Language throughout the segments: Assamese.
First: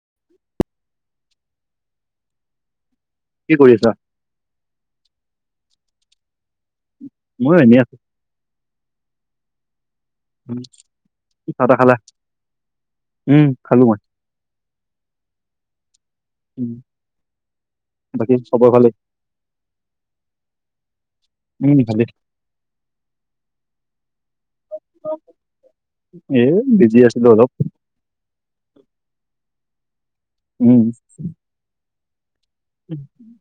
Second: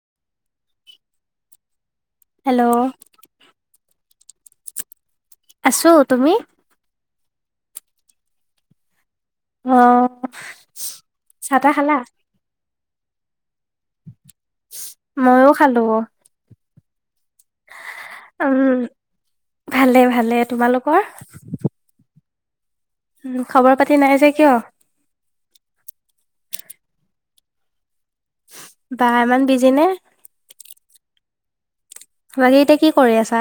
[inaudible] হেল্ল' কি কৰি আছা? আছো তুমি? মই এনেই আছো। অ' চাহ চা তাহ টা খালা? উম খালো মই। ময়ো খালো। [inaudible] উম ভালেই? ভালে ভালে, তোমালোকৰ? উম ভালে। খবৰ পাতি নাই যে কিয়? এই বিজি আছিলো অলপ। বা ইমান বিজি নে? উম বাকী এতিয়া কি কৰি আছা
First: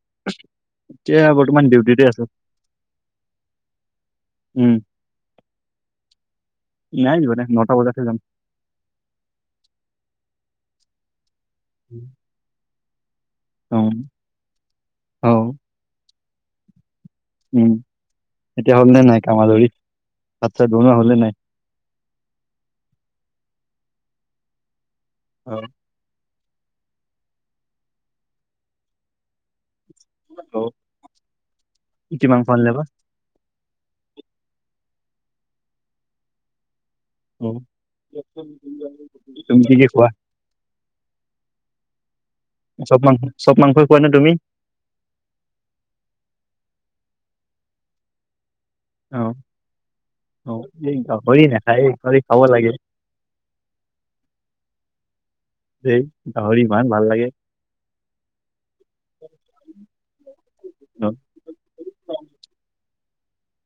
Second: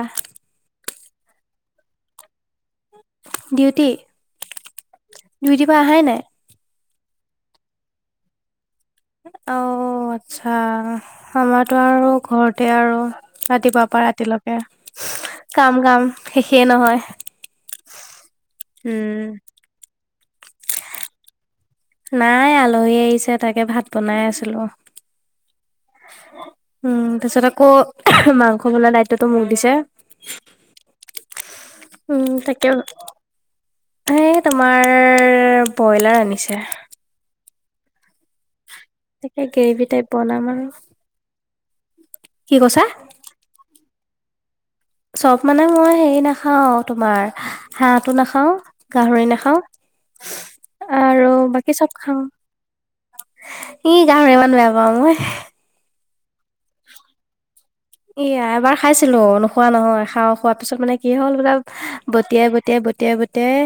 এতিয়া বৰ্তমান ডিউটিতে আছোঁ। ডিউটি, ডিউটিৰ পৰা আহাই নাই? নাই যোৱা নাই নটা বজাতহে যাম। অ' আচ্ছা, আমাৰতো আৰু [inaudible] ঘৰতে আৰু অ ৰাতিপুৱা পৰা ৰাতিলৈকে অ কাম কাম শেষেই নহয়। উম এতিয়া হ'ল নে নাই উম কাম আজৰি, ভাত চাত বনোৱা হ'ল নে নাই? নাই আলহী আহিছে তাকে ভাত বনাই আছিলোঁ। [inaudible] উম তাৰপিছত আকৌ মাংস বনোৱা দায়িত্বটো মোক দিছে। অ কি উম মাংস আনিলা তাকে বা? এ তোমাৰ ব্ৰইলাৰ আনিছে। [inaudible] তাকে কি কি গ্ৰেভি খোৱা? টাইপ বনাম আৰু, কি কৈছা? চব মাংস চব মাংসই খোৱা নে তুমি? চব মানে মই হেৰি নাখাও তোমাৰ হাঁহটো নাখাওঁ। অ, গাহৰি নাখাওঁ অ, এই আৰু গাহৰি বাকী নাখায়, চব গাহৰি খাওঁ। খাব লাগে। ই গাহৰি ইমান বেয়া পাওঁ মই। ধেই গাহৰি ইমান ভাল লাগে। এ এবাৰ খাইছিলো নোখোৱা নহয়। খাওঁ খোৱা পিছত মানে কি হ'ল কা অ, বতিয়াই, বতিয়াই, বতিয়াই, বতি [unintelligible]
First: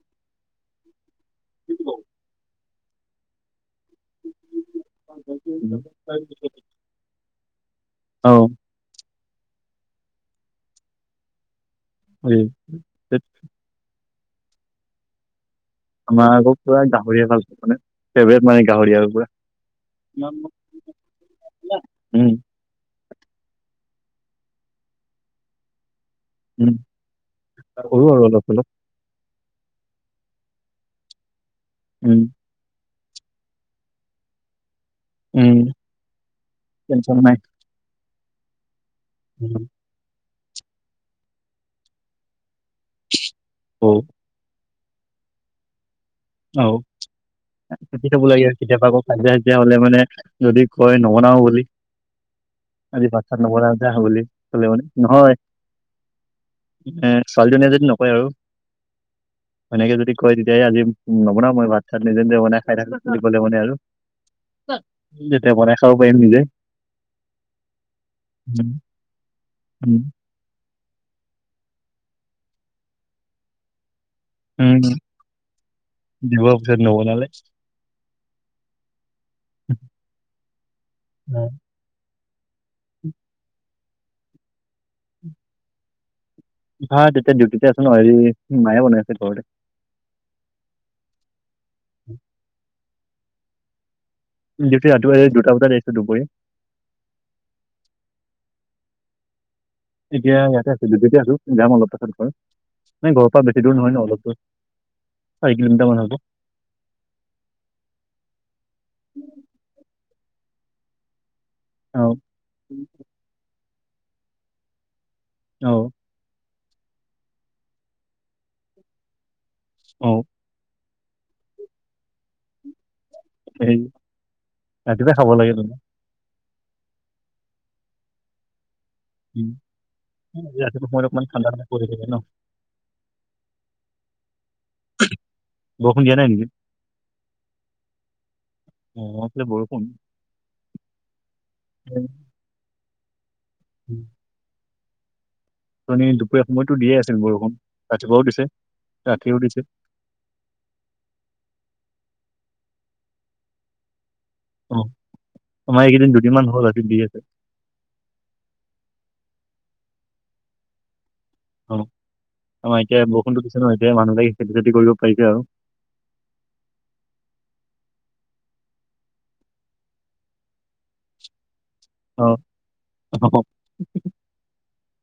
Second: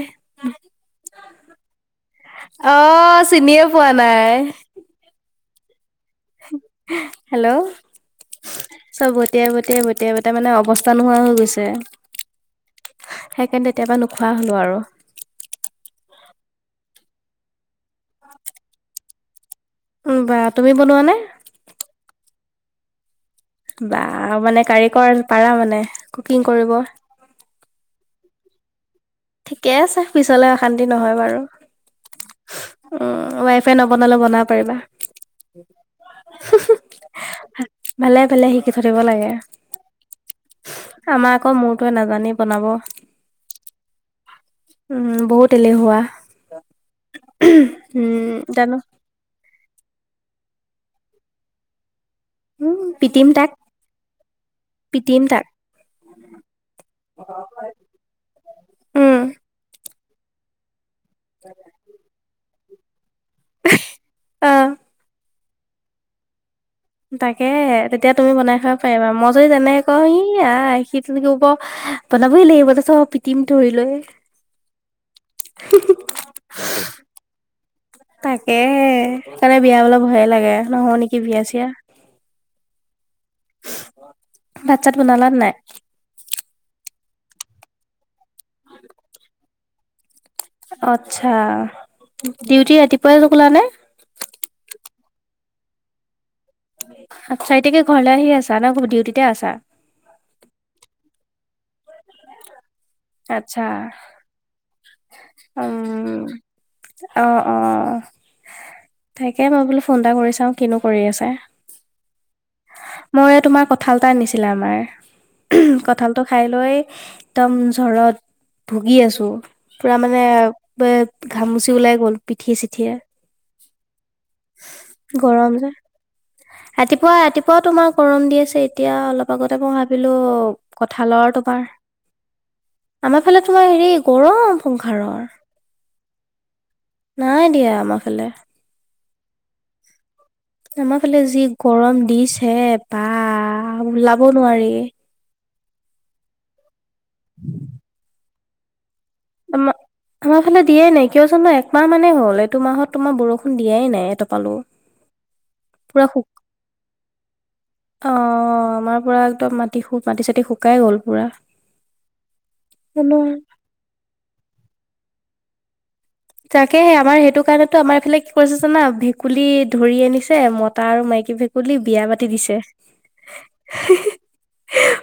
উম। অ' চিনিয়ে পোৱা নাই। [unintelligible] হেল্ল' [inaudible] চব বতিয়াই বতিয়াই বতিয়াই বতিয়াই মানে অৱস্থা নোহোৱা হৈ গৈছে। [unintelligible] সেইকাৰণে তেতিয়াবা নোখোৱা হ'লো আৰু। আমাৰ আকৌ পুৰা গাহৰিয়ে ভাল পাওঁ মানে ফেভৰেট মানে গাহৰি আৰু পুৰা। বা তুমি বনোৱা নে? উম বা মানে কাৰিকৰ পাৰা মানে কুকিং উম কৰিব? কৰো আৰু অলপ চলপ। ঠিকে আছে পিছলে অশান্তি নহয় বাৰু। উম। ৱাইফে নবনালেও বনাব পাৰিবা। উম, টেঞ্চন নাই। ভালেই, ভালেই শিকি থৈ দিব লাগে। উম। আমাৰ আকৌ মোৰতোয়ে নাজানেই বনাব। ও'। উম, বহুত এলেহুৱা। অ' শিকি থ'ব উম লাগে আৰু, জানো কেতিয়াবা আকৌ কাজিয়া চাজিয়া হ'লে মানে যদি কয় নবনাওঁ বুলি। উম আজি ভাত পিটিম তাত তাক নবনাও যা বুলি ক'লে মানে, পিটিম নহয় তাক এ ছোৱালীজনীয়ে যদি নকয় আৰু। উম সেনেকে যদি কয়, তেতিয়াহে আজি নবনাওঁ মই ভাত চাত নিজে নিজে বনাই খাই থাক বুলি কলে মানে আৰু অ তেতিয়া বনাই খাব পাৰিম নিজে। তাকে তেতিয়া তুমি বনাই উম খাব পাৰিবা। মই যদি তেনেকে উম কওঁ ই ই আই সি তেনেতে ক'ব বনাবই লাগিব, তাৰপিছত পিটিম ধৰি লৈ উম, দিব পিছত নবনালে। তাকেহে, সেইকাৰণে বিয়া বুলি কলে ভয়ে লাগে, নহওঁ নেকি বিয়া চিয়া। উ [unintelligible] ভাত ছাত বনালানে নাই? ভাত এতিয়া ডিউটিতে আছো নহয়, হেৰি মায়ে বনাই আছে ঘৰতে। আচ্ছা, ডিউটি ৰাতিপুৱাই গ'লা নে! ডিউটি ৰাতিপুৱা যাই দুটা বজাত আহিছো দুপৰীয়া। চাৰিতাৰিখে ঘৰলে আহি আছা নে ডিউটিতে আছা? এতিয়া ইয়াতে আছো ডিউটিতে আছো যাম অলপ পিছ নাই ঘৰৰ পৰা আচ্ছা বেছি দূৰ নহয় ন, অলপ দূৰ চাৰি কিলোমিটাৰ মান হ'ব। উম অ', অ'। তাকে মই বোলো ফোন এটা কৰি চাওঁ কিনো কৰি আছে। অ'। ময়ে তোমাৰ কঁঠাল এটা আনিছিলে আমাৰ। অ'। কঁঠালটো খাই লৈ একদম জ্বৰত ভুগি আছো। পুৰা মানে অ', পে ঘামুচি ওলাই গ'ল পিঠিয়ে চিঠিয়ে। এই ৰাতিপুৱাই খাব গৰম লাগে যে। তুমি। ৰাতিপুৱা ৰাতিপুৱাও তোমাৰ গৰম দি আছে। এতিয়া অলপ লগতে মই ভাবিলো কঠাঁলৰ তোমাৰ দিলেগে ন? আমাৰ ফালে তোমাৰ হেৰি গৰম সংসাৰৰ। বৰষুণ দিয়া নাই নেকি? নাই দিয়া আমাৰ ফালে। উম, আমাৰ এই ফালে বৰষুণ। আমাৰ ফালে যি গৰম দিছে বা উম, ওলাব নোৱাৰি। অথনি দুপৰীয়া সময়তো দিয়ে আছিল বৰষুণ, ৰাতিপুৱাও দিছে ৰাতিও দিছে। আমা আমাৰ ফালে দিয়াই নাই কিয় জানো একমাহ মানেই হ'ল? এইটো মাহত তোমাৰ বৰষুণ দিয়াই নাই এটোপালো। উম' আমাৰ এইকেইদিন দুদিনমান হ'ল ইয়াতে দি আছে। অঁ আমাৰ পুৰা একদম মাটি শু মাটি চাটি শুকাই গ'ল পুৰা। অঁ আমাৰ এতিয়া জানো বৰষুণতো দিছে ন এতিয়া মানুহবিলাকে খেতি চেতি কৰিব পাৰিছে আৰু। তাকেহে, আমাৰ সেইটো কাৰণেতো আমাৰ এইফালে কি কৰিছে জানা ভেকুলী ধৰি আনিছে মতা আৰু মাইকী ভেক- কুলী ‌ বিয়া অ পাতি দিছে। অ হেঁ হেঁ।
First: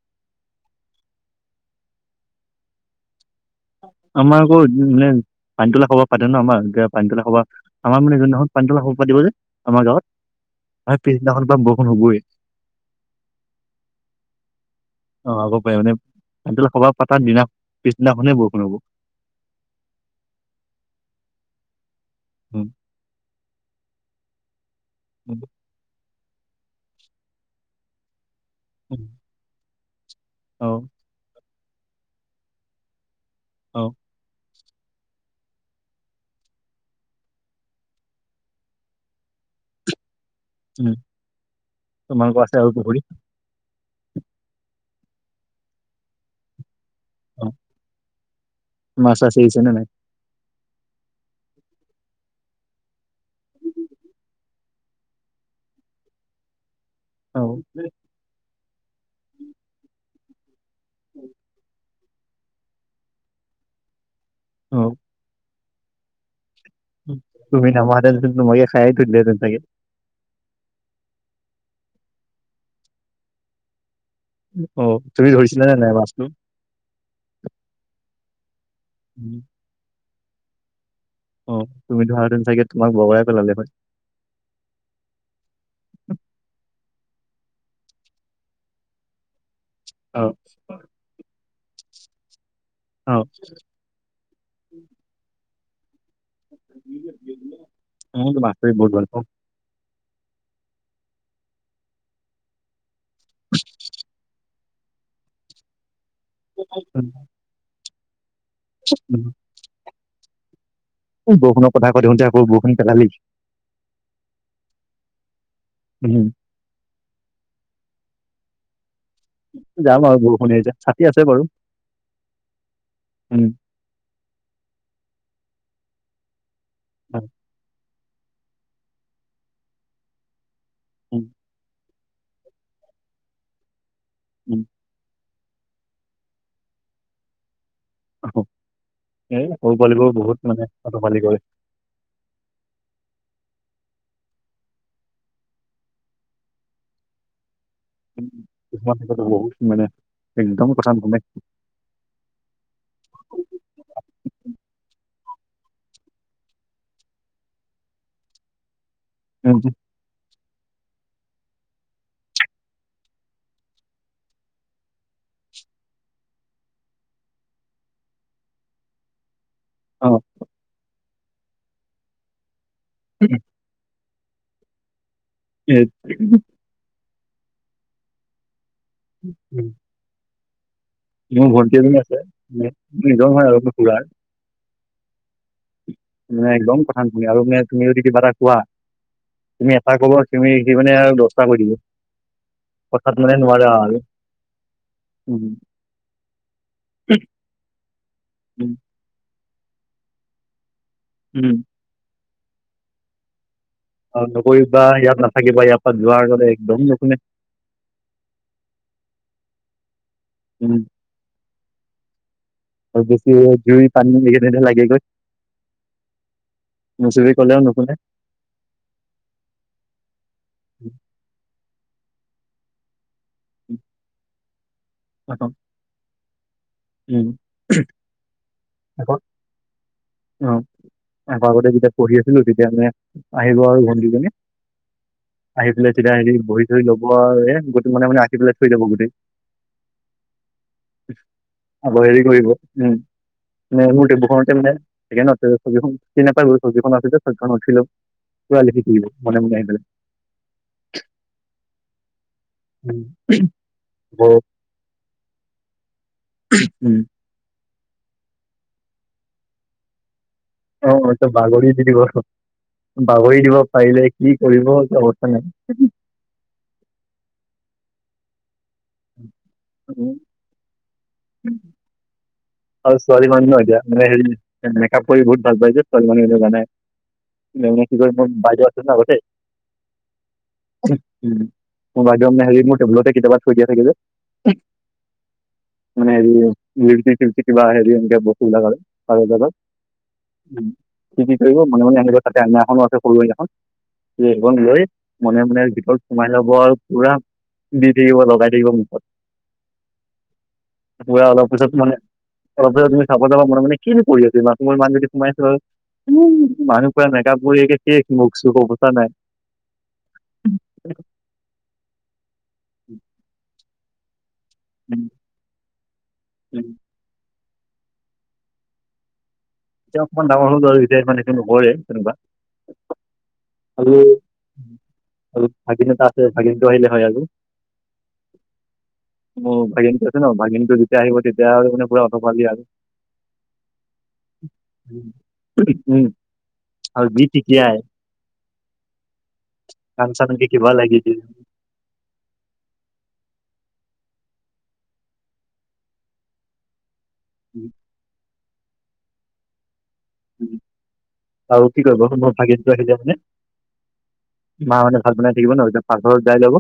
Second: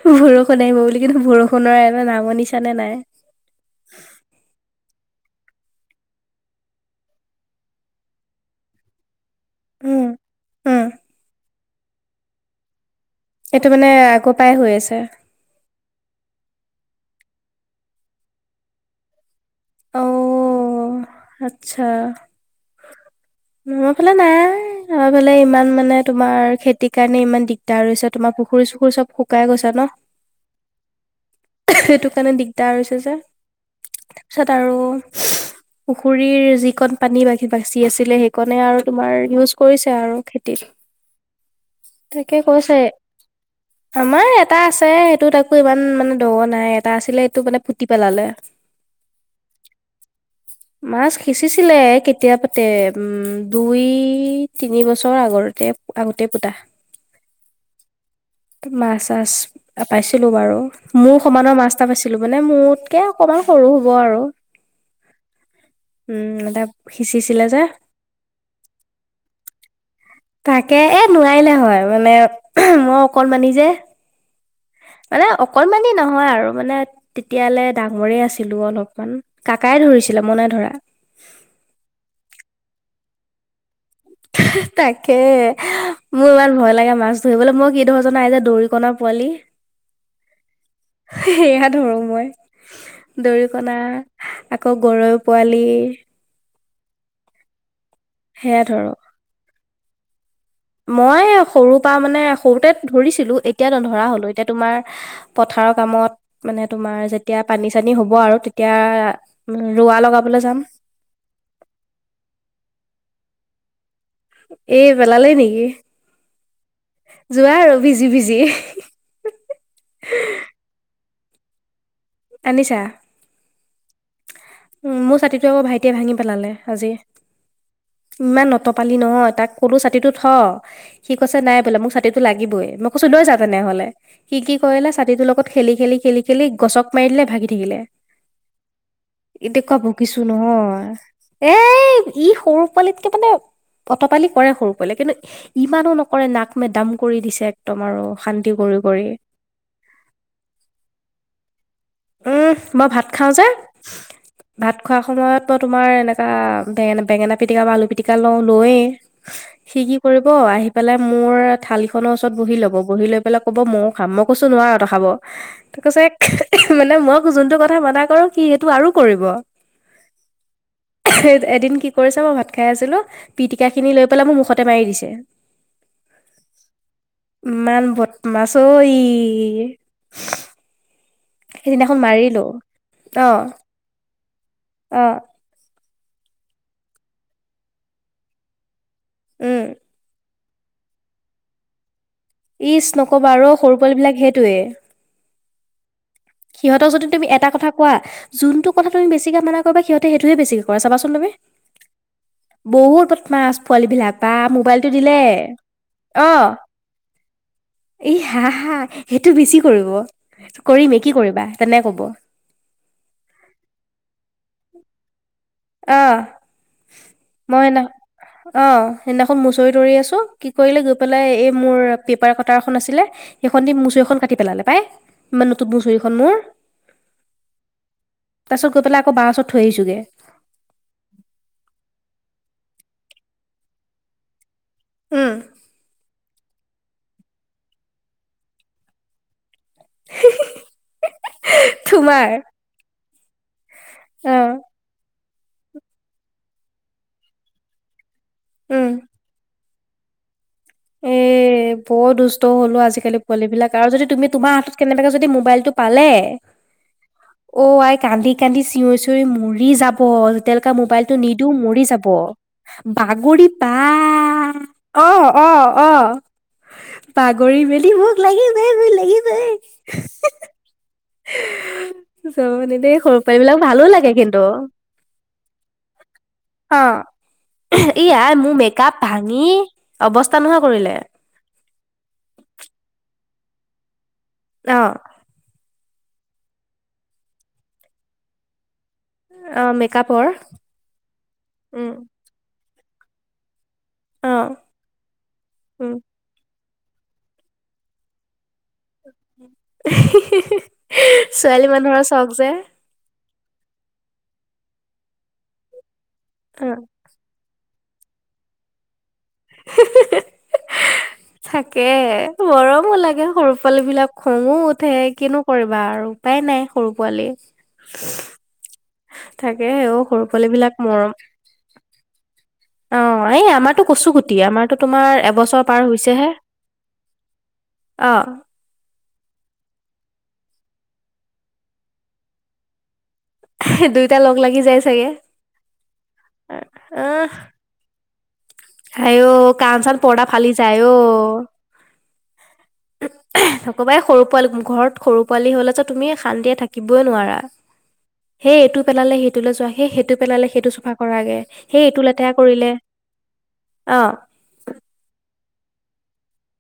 বৰষুণ আহিব বুলি, কিন্তু বৰষুণৰ একো নামনিছানে নাই। আমাৰ আকৌ মানে পানীতোলা সবাহ পাতে ন আমাৰ পানীতোলা সবাহ। আমাৰ মানে যোনদিনাখন পানীতোলা সবা পাতিব যে আমাৰ গাঁৱত উম উম তাৰ পিছদিনাখন পা বৰষুণ হ'বই। এইটো মানে আগ পাই হৈ আছে। অঁ আগ পাই মানে পানীতোলা পানিটোলা সভা পতা দিনা পিছদিনাখনেই বৰষুণ হ'ব। অও' আৎচ্ছা। উম'। আমাৰ ফালে নাই, আমাৰ ফালে উম, ইমান মানে তোমাৰ খেতিৰ কাৰণে ইমান দিগ- দাৰ হৈছে তোমাৰ পুখুৰী চুখুৰী উম। চব শুকাই গৈছে ন। অ'। সেইটো কাৰণে দিগদাৰ হৈছে যে। অঁ'। তাপিছত আৰু- পুখুৰীৰ যি কণ পানী বা বাচি আছিলে, সেইকণে আৰু তোমাৰ ইউজ কৰিছে আৰু খেত- তিত, উম তাকে তোমালোকৰ আছে আৰু কৈছে- পুখুৰী আমাৰ এটা আছে সেইটোত আকৌ ইমান মানে দ নাই, এটা আছিলে সেইটো অ মানে পুতি পেলালে। মাছ চাছ আহিছে নে নাই? মাছ সিঁচিছিলে কেতিয়াবাতে উম দুই তিনি বছৰৰ আগৰতে- আগতেই পুতা। অঁও এ। মাছ চাছ পাইছিলো বাৰু, মোৰ সমানৰ মাছ- এটা পাইছিলো, মানে মোতকে অকমান সৰু হ'ব আৰু। অঁ'। উম' মানে- তুমি নামা হেতেন চুন তোমাকে খাই থৈ দিলে হেতেন চাগে? তাকে এ নোৱাৰিলে হয়, মানে মই অকণ মানি যে। অ' মানে তুমি ধৰিছিলানে অকণমানি নাই নহয় মাছটো? আৰু মানে তেতিয়ালে ডাঙৰেই আছিলো অলপমান, উম, কাকাই ধৰিছিলে মই নাই ধৰা। অঁ তুমি ধৰা হেতেন চাগে, তোমাক বগৰাই পেলালে হয়। তাকে, মোৰ ইমান ভয় লাগে মাছ ধৰিবলে, মই কি ধৰো জানা এই যে দৌৰিকণা পোৱালি। [unintelligible] অ'। সেয়া ধৰো মই, অ দৰিকনা- আকৌ গৰৈ পোৱালি- মই টো মাছ সেয়া ধৰি ধৰো বহুত ভাল পাওঁ। মই সৰুৰ পৰা মানে সৰুতে ধৰিছিলো এতিয়া নধৰা হ'লো, এতিয়া তোমাৰ- পথাৰৰ কামত- মানে তোমাৰ উম যেতিয়া পানী চানী হ'ব আৰু তেতিয়া উম। ৰোৱা লগাবলৈ যাম। বৰষুণৰ কথা কৈ থাকোঁতে আকৌ বৰষুণ পেলালেই। এ পেলালেই নেকি উম যোৱা আৰু ভিজি ভিজি। যাম আৰু বৰষুণ এৰিলে ছাতি আছে বাৰু। আনিছা। উম উম মোৰ ছাতিটোৱে আকৌ ভাইটিয়ে ভাঙি পেলালে আজি। হয়। ইমান অতপালি নহয় তাক কোলো ছাতিটো থ সি উম কৈছে নাই বোলো মোক ছাতি এটো লাগিবই মই কৈছো লৈ যা তেনেহলে সি কি উম কৰিলে ছাতিটোৰ লগত খেলি খেলি খেলি খেলি গছক মাৰি দিলে ভাঙি থাকিলে। অ। এনেকোৱা বকিছো অতপালি কৰে নহয় এ ই সৰু পোৱালিকে মানে অতপালি কৰে সৰু পোৱালিয়ে কিন্তু ইমানো নকৰে নাক মে দম কৰি দিছে তোমাৰো উম, উম। শান্তি কৰি কিছুমান কৰি ক্ষেত্ৰত বহুত মানে একদম কথা নুশুনে উম মই ভাত খাওঁ যে ভাত খোৱাৰ সময়ত মই তোমাৰ এনেকুৱা বেঙেনা বেঙেনা পিটিকা বা আলু পিটিকা লওঁ লৈয়েই উ সি কি কৰিব আহি পেলাই মোৰ থালিখনৰ ওচৰত বহি ল'ব বহি লৈ পেলাই ক'ব মও খাম মই কৈছো নোৱাৰো ত খাব তই কৈছে মানে মই যোনটো কথা মানা কৰো সি সেইটো আৰু কৰিব অ এদিন কি কৰিছে মই ভাত খাই আছিলোঁ উম পিটিকাখিনি লৈ পেলাই মোৰ মুখতে মাৰি দিছে এই ইমান বদ মাছ অ ই মোৰ ভণ্টি এজনী আছে মাৰিলো নিজৰ অ নহয় আৰু খুৰাৰ অ নাই একদম কথা নুশুনে আৰু মানে তুমি যদি কিবা এটা কোৱা তুমি উম এটা কৰবা তুমি সি মানে আৰু দহটা কৈ দিব ইচ কথাত নক'বা আৰু সৰু পোৱালিবিলাক সেইটোৱে হয় সিহঁৰ যদি তুমি এটা কথা কোৱা যোনটো উম কথা তুমি বেছিকে মানা কৰিবা সিহঁতে সেইটোহে বেছি কৈ চাবাচোন তুমি উম বহুত বতমাছ পোৱালী বিলাক অ বা নকৰিবা মোবাইলটো ইয়াত দিলে নাথাকিবা ইয়াৰ পৰা যোৱাৰ অ আগতে একদম নুশুনে ই হা হা সেইটো বেছি কৰিব উম কৰিমে কি কৰিবা তেনে কব আৰু বেছি জুই পানী সেইখিনিত হে লাগে গৈ অ নুচুবি কলেও মই ন নুশুনে অ সেইদিনাখন মুচৰি ধৰি আছো কি কৰিলে গৈ পেলাই এই মোৰ পেপাৰ কটাৰ এখন আছিলে সেইখন দি মু চৰিখন কাটি পেলালে পাই ইমান উম নতুন চুৰিখন মোৰ উম, তাৰ পিছত গৈ পেলাই আকৌ বাৰ ওচৰত থৈ আহিছো গৈ অ আগতে যেতিয়া পঢ়ি আছিলো তেতিয়া মানে আহিব আৰু ভণ্টিজনী উম আহি পেলাই চিধাই হেৰি বহি ধৰি লব আৰু এ গোটেই মানে মানে আকি পেলাই থৈ যাব গোটেই আব হেৰি তোমাৰ কৰিব উম মানে মোৰ টেবুল অ খনতে মানে [unintelligible] চকীখন ঢোকি নাপাই চকীখন আছিল যে চকীত উঠিল পোৰা লিখি উম থাকিব মনে মনে আহি পেলাই এ বৰ দুষ্ট হ'ল অ উম আজি-কালি পোৱালী বিলাক আৰু যদি তুমি আকৌ তোমাৰ কেনেবাকে যদি ম'বাইল টো পালে উম অ আই কান্দি কান্দি চিঞৰি চিঞৰি মৰি যাব যেতিয়ালৈকে অ মোবাইলটো অ নিদিও বাগৰি দি মৰি দিব যাব বাগৰি দিব পা পাৰিলে কি কৰিব অ অ অ [unintelligible] বাগৰি মেলি মোক লাগি বৈ মোক লাগি বৈ উম আৰু সৰু ছোৱালী পোৱালী বিলাক মানুহ এতিয়া ভালো মানে লাগে কিন্তু। হেৰি মেকাপ কৰি বহুত ভাল পাইছে ছোৱালী মানুহ জানাই অ'। ই আই মোৰ মেকআপ [unintelligible] ভাঙি অৱস্থা নোহোৱা কৰিলে উ মোৰ বাইদেউ হেৰি মোৰ টেবুলতে কেতিয়াবা থৈ দিয়া থাকে যে অ মানে হেৰি লিপষ্টিক চিপছষ্টিক কিবা হেৰি এনেকে বস্তু বিলাক কৰে মেকআপৰ [unintelligible] কি কি কৰিব মনে মনে অ' আহিব তাতে আইনা খনো আছে সৰু আইনাখন সি সেইখন লৈ মনে মনে উম। ভিতৰত সোমাই ল'ব আৰু পুৰা দি থাকিব লগাই থাকিব মুখত এহ হে হে পুৰা অলপ ছোৱালী পিছত মানে মানুহৰ চখ যে অলপ তুমি চাব যাবা মনে মনে কিনো কৰি আছে ইমান সময় মানুহজনি সোমাই আছে উম বাহিৰত পুৰা মেকআপ কৰি একে শেষ মুখ চুখ অৱস্থা নাই। হি হি [inaudible] তাকে মৰমো লাগে সৰু পোৱালি বিলাক খং ও উঠে কিনো কৰিবা আৰু। উপাই উম, নাই সৰু পোৱালি। থাকে ঔ সৰু পোৱালিবিলাক মৰম কৰে তেনেকুৱা অ এই আমাৰতো আৰু কচু গুটি আমাৰতো তোমাৰ আৰু এবছৰ পাৰ ভাগিন এটা আছে হৈছেহে ভাগিনটো আহিলে হয় আৰু অ অ ভাগিনীটো আছে ন ভাগিনীটো যেতিয়া আহিব তেতিয়া মানে পোৰা অতপালি আৰু এহহে দুইটাই লগ লাগি যায় চাগে উম আৰু যি আহ টিকিয়াই আইও কান চান কাণ পৰ্দা চানকে ফালি কিবা যায় ঔ লাগি দিয়ে একেবাৰে সৰু পোৱালি ঘৰত সৰু পোৱালি হ'লে ত' তুমি শান্তিয়ে থা কিবই নোৱাৰা, সেই এইটো পেলালে সেইটোলৈ চোৱা সেই সেইটো পেলালে সেইটো চাফা কৰাগে আৰু সেই কি এইটো কৰিব মোৰ লেতেৰা ভাগিনটো কৰিলে আহিলে মানে অ মা হতে ভাত বনাই থাকিব ন যেতিয়া পাকঘৰত যাই লব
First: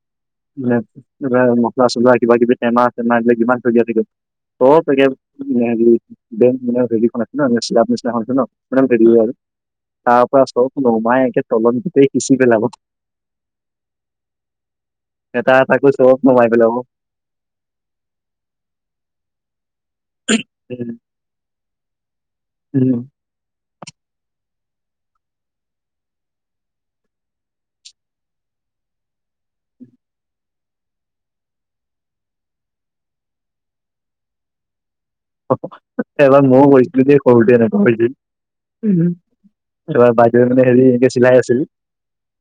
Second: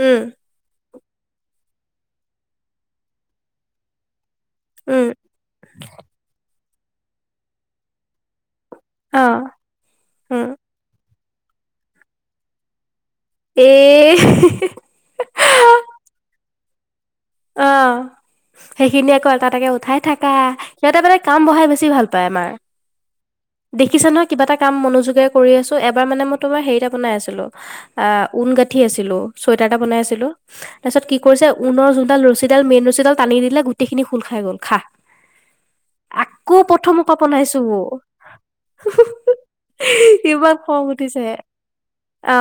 উম মছলা চছলা কিবা কিবি টেমা চেমা এইবিলাক কিমান দলিয়াই থাকে চব একে উম হেৰি বেঞ্চ বিলাক হেৰি হৈ আছে [unintelligible] [unintelligible] আৰু অ' তাৰ পৰা উম। চব নমাই একে তলত গোটেই সিঁচি পেলাব এ হি হি এটা এটাকৈ চবক নমাই পেলাব অ সেইখিনি আকৌ এটা এটাকে উঠাই থাকা উম, সিহঁতে মানে কাম বঢ়াই বেছি ভাল পায় আমাৰ। উম দেখিছে নহয় কিবা এটা কাম মনোযোগেৰে কৰি আছো, এবাৰ মানে মই তোমাৰ হেৰি এটা বনাই আছিলো আহ উল গাঁঠি আছিলো চুৱেটাৰ এটা বনাই আছিলো। তাৰপিছত কি কৰিছে উলৰ যোনডাল ৰছীডাল মেইন ৰছীডাল টানি দিলে গোটেইখিনি খোল খাই গ'ল খা। এইবাৰ আকৌ মইয়ো প্ৰথম কৰিছিলো পৰা দেই সৰুতে বনাইছো এনেকুৱা হৈছিল এবাৰ বাইদেউয়ে ইমান মানে খং হেৰি এনেকে উঠিছে চিলাই আছিল। অ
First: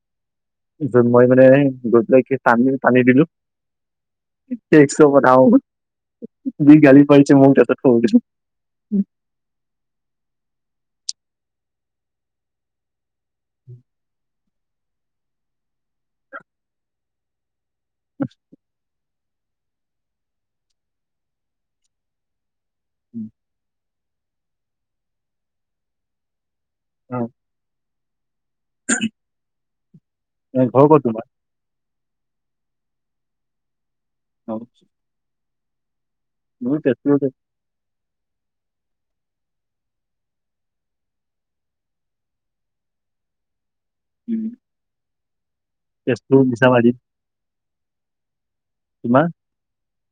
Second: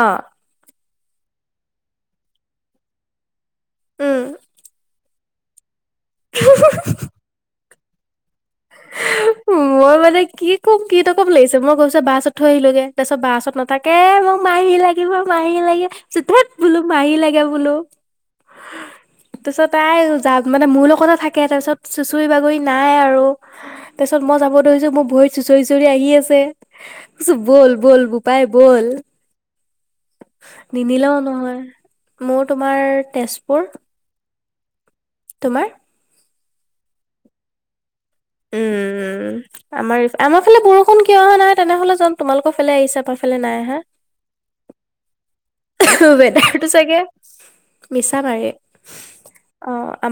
তাৰপিছত মই মানে গোটেইখিনি [unintelligible] টানি দিলো উম তাৰপিছত যি গালি পাৰিছে মোক সৰুতে মই মানে কি কম কি নকম লাগিছে মই তাৰপিছত বা ওচৰত থৈ আহিলোগে। তাৰপিছত বা ওচৰত নাথাকে মোক মাহী লাগিব মাহী লাগে, ধেৎ বোলো মাহী লাগে বোলো [inaudible] তাৰপিছত তাই যা মানে মোৰ লগতে থাকে তাৰপিছত চুচুৰি বাগৰি নাই আৰু [unintelligible] তাৰপিছত মই যাব ধৰিছো মোৰ ভৰিত চুঁচৰি চুঁচৰি আহি আছে, অ', কৈছো বল বল বো পাই বল ঘৰ ক'ত নিনিলেও তোমাৰ? নহয়। মোৰ তোমাৰ তেজপুৰ। [unintelligible] তোমাৰ? [unintelligible] উম উম উম আমাৰ আমাৰ ফালে বৰষুণ কিয় অহা নাই তেনেহলেচোন তোমালোকৰ ফালে আহিছে আমাৰ ফালে নাই আহা। উম [unintelligible] সেইতো মিছামাৰী। চাগে মিছা ভাগে তোমাৰ অ আমাৰ